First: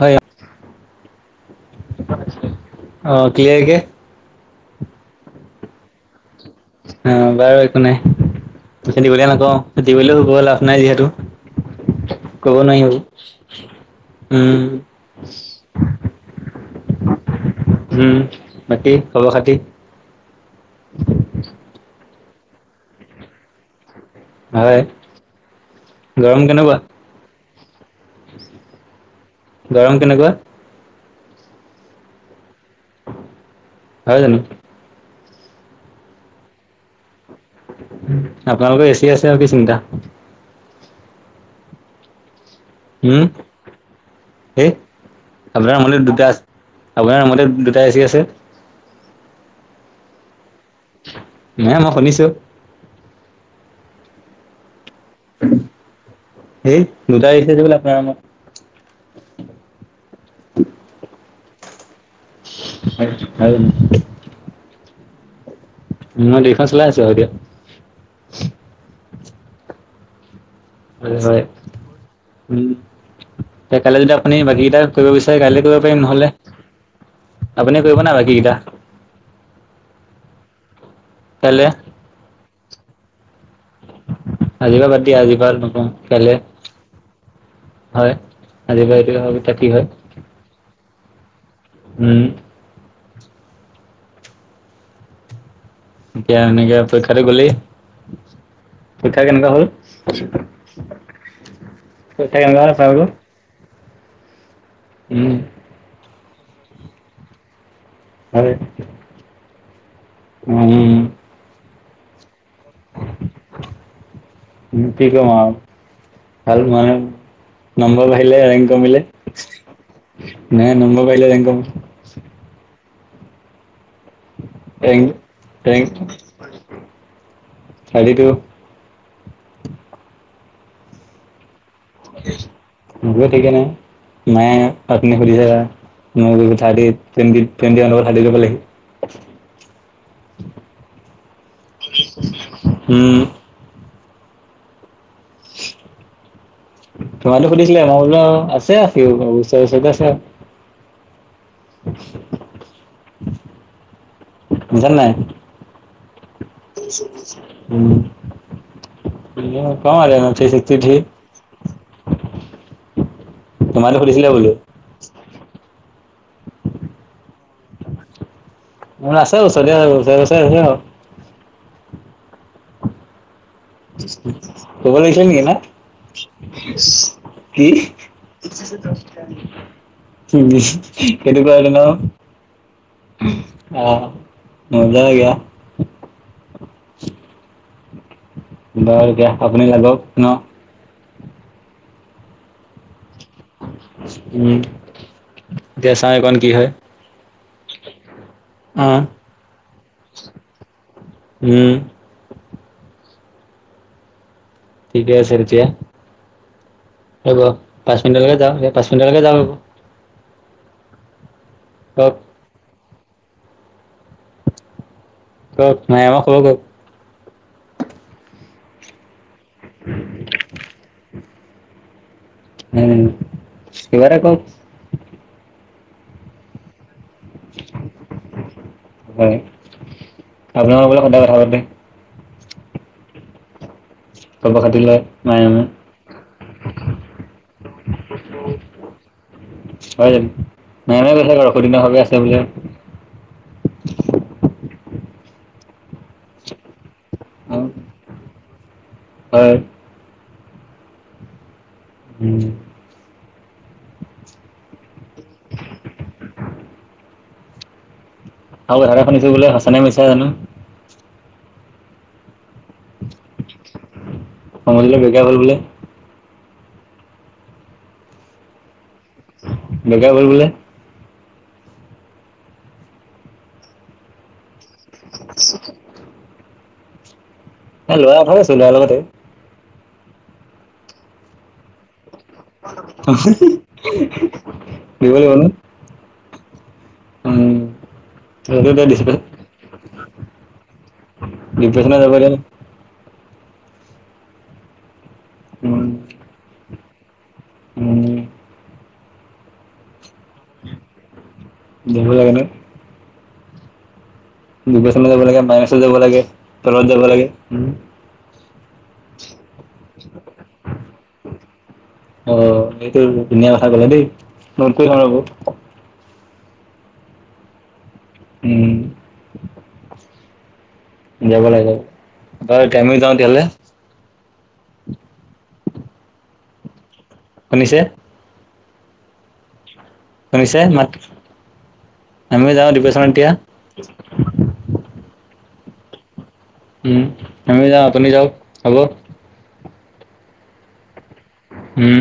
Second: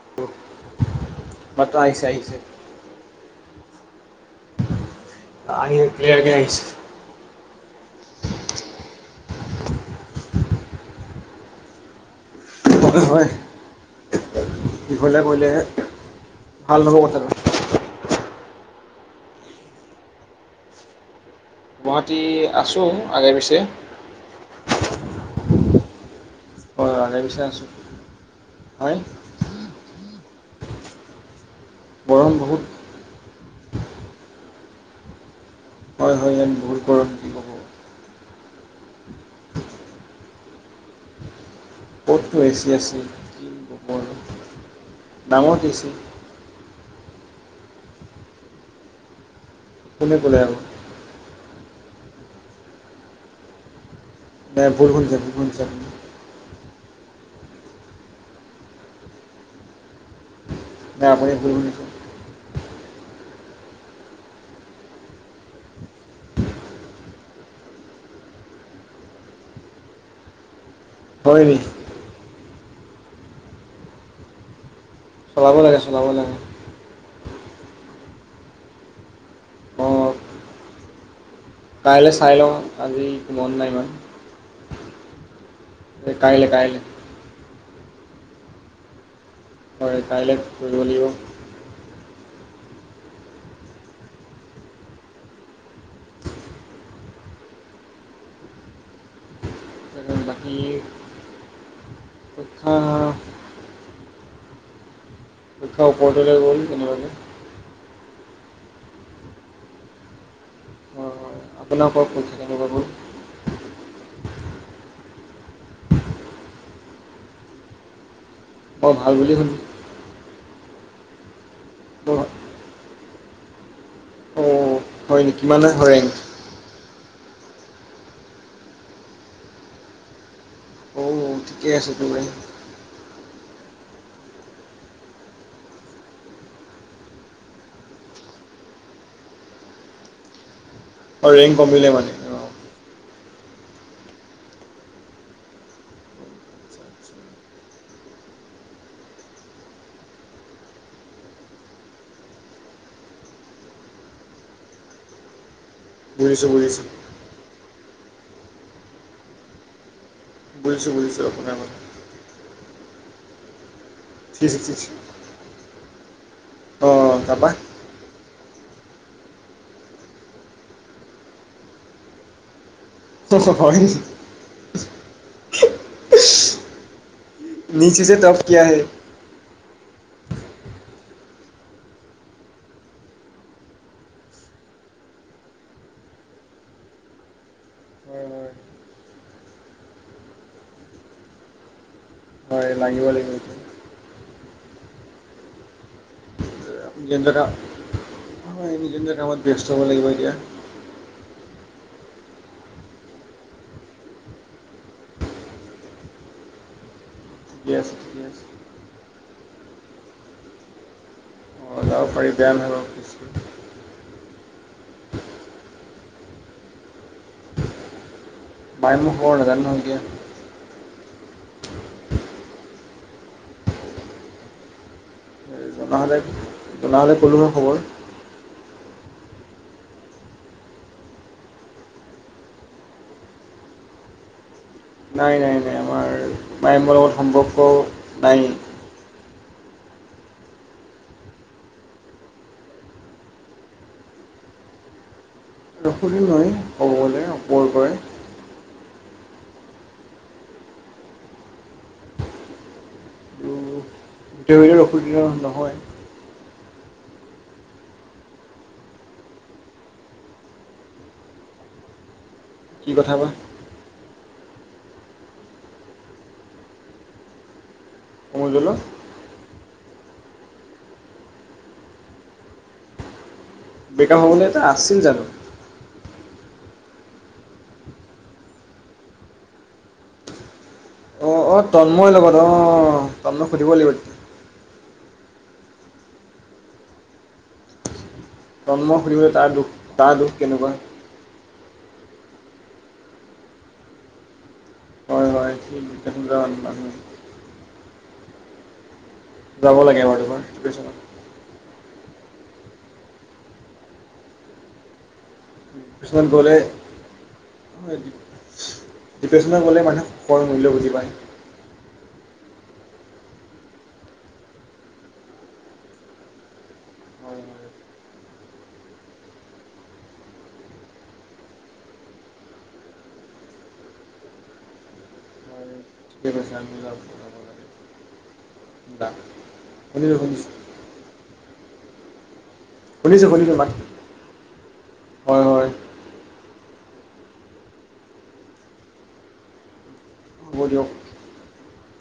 হয় অ। মাতো আহিছে আহিছে। অ‍ঁ ক্লিয়াৰকে। আই ঐ ক্লিয়াৰকে আহিছে। অঁ বাৰু একো নাই খেতি কৰিলে নাযাওঁ, খেতি কৰিলেও গৈ লাভ নাই যিহেতু। [inaudible] কব নাই আৰু উম। হলে কৰিলে ভাল ন'হব কথাটো। উম' বাকী খবৰ খাতি। গুৱাহাটী আছো আগে পিছে। হয়। গৰম কেনেকুৱা হয়, ভালে পিছে আছোঁ হয়। গৰম কেনেকুৱা? বৰম বহুত। হয় জানো? হয় হয়, ইয়াত বহুত গৰম। ক'ব আপোনালোকৰ এ চি আছে আও কি চিন্তা। ক'তনো এ চি আছে? উম' কি ক'ব আৰু এই ডাঙৰ এ আপোনা চি মানে দুটা আছে। আপোনাৰ ৰুমতে দুটা এ চি আছে। কোনে ক'লে আৰু? নাই মই শুনিছো। নাই বৰষুণ দিছে বৰষুণ দিছে। এই দুটা এই চি আছে বোলে আপোনাৰ ৰুমত। নে আপুনি ভূল বুজিছে? [unintelligible] মই দেশখন চলাই আছো আৰু দিয়া। হয় হয়, উম' কাইলে যদি আপুনি বাকীকেইটা- কৰিব বিচাৰে চলাব কাইলে লাগে কৰিব পাৰিম চলাব নহ'লে, লাগে আপুনি কৰিব নি বাকীকেইটা। কাইলে। কাইলে চাই লওঁ আজি মন নাই ইমান। আজিপা বাদ দিয়া, আজিপা নকওং এই কাইলে- কাইলৈ কাইলৈ হয়, আজি পৰা এইটোৱে ভাবি থাক কি হয়? কাইলে কৰিব লাগিব। উম' এতিয়া এনেকে পৰীক্ষাতো গ'লেই। পৰীক্ষা কেনেকুৱা হল? বাকী পৰীক্ষা কেনেুৱা পৰীক্ষা হল কোৱা আকউ। উম পৰীক্ষা ওপৰ তেলে গ'ল কেনেবাকে। পাৰে উম আপোনা কক কোন কি কম আৰু ভাল হোৱা নাই নম্বৰ বাহিলে মই কমিলে। ভাল বুলি শুনিলোঁ নাই নম্বৰ বাহিলে ৰেং মই অঁ ৰেং হয় নেকি কিমান ৰেং হয় ৰেংক আইডিটো অঁ ঠিকে আছে তো বো ঠিকে নাই মাই তুমি সুধিছা থাৰ্টি টোৱেনটি টোৱেনটো ওৱান পা থাৰ্টি ঘৰ পালেহি অ ৰেং কমিলে মানে অঁ উম আচ্ছা আচ্ছা তোমাতো সুধিছিলে মই বোলো আছে সিও ওচৰ ওচৰকে আছে। বুজা নাই। বুজিছো বুজিছো। উম কম আৰু থ্ৰী ছিক্সটি বুজিছো থ্ৰী বুজিছো আপোনৰ কথা। তুমাতো সুধিছিলে থ্ৰী বোলো। ছিক্সটি অ তাপা আছে ওচৰতে, উচৰে উচৰে আছে আউ তো হয়য়ে কব লাগিছিলে নেকি না। কি? নীচ ইছে টপ কিয়া হে কেনেকুৱা আৰু ন অ মজা লাগে হয় হয় বাৰু এতিয়া আপুনি লাগক ন হয় লাগিব লাগিব। উম এতিয়া চাওঁ এঅকণ কি হয়। যন্ত্ৰণা অ কামত ব্যস্ত হ'ব লাগিব এতিয়া। উম ঠিকে আছে তেতিয়া হ'ব ঠিকে আছে পাঁচ ঠিকে মিনিটলৈকে আছে যাওঁ, পাঁচ মিনিটলৈকে যাওঁ। অ কওক পাৰি। বেয়া নহয় বাও। কওক মায়েংৰ খবৰ কওক। পায়েমৰ খবৰ নেজানো নহয় এতিয়া উম কিবা এটা কওঁক জনা হ'লে জনা হ'লে ক'লো হয় খবৰ হয় আপোনাৰ লগত বোলে সদায় কথা পাতে খবৰ খাতি লে নাই নাই নাই আমাৰ প্ৰায়মৰ লগত সম্পৰ্ক নাই হয় জানো আছে বোলে ৰাখিলো হয় কব গলে অঁ উপৰে উপৰে হয় উম [unintelligible] অসুবিধা নহয়। আৰু কথা এটা শুনিছোঁ বোলে সঁচা নে মিছা জানো! কি কথা বা? সমজুলৰ [unintelligible] হ'ল বোলে? সমজুলৰ? বেকাব হ'ল বোলে? বেকাব হ'বলৈ তাৰ আছিল জানো? এ ল'ৰা [unintelligible] আছিল, তাৰ লগতে অ', অ', তন্ময় লগত অ', তন্ময়ক সুধিব লাগিব তেতি [inaudible] উম। সেইটো এতিয়া তন্ময়ক ডিপ্ৰে সুধিবলৈ তাৰ দুখ তাৰ দুখ কেনেকুৱা? ডিপ্ৰেশছন [unintelligible] হয় উম, [inaudible] উম। যাব লাগে এবাৰ দুবাৰ [unintelligible] [inaudible] ডিপ্ৰেছন যাব লাগে যাব লাগে কিছুমান ক'লে তলত যাব লাগে উম, ডিপ্ৰেশ্যনত গ'লে মানু্হে সুখৰ মূল্য বুজি পায়। অ', এইটো ধুনীয়া কথা ক'লা দেই, [unintelligible] আকৌ। হয়, হয়। উম। যাব লাগে, [unintelligible] যাওঁ তেতিয়াহ'লে। [inaudible] শুনিছে? [inaudible] শুনিছে মাতটো? আমিও যাওঁ দিব শুনিছোঁ, শুনিছোঁ মাত। হয়, হয়। উম, আমি যাওঁ আপুনি যাওঁক হ'ব। হ'ব দিয়ক। উম।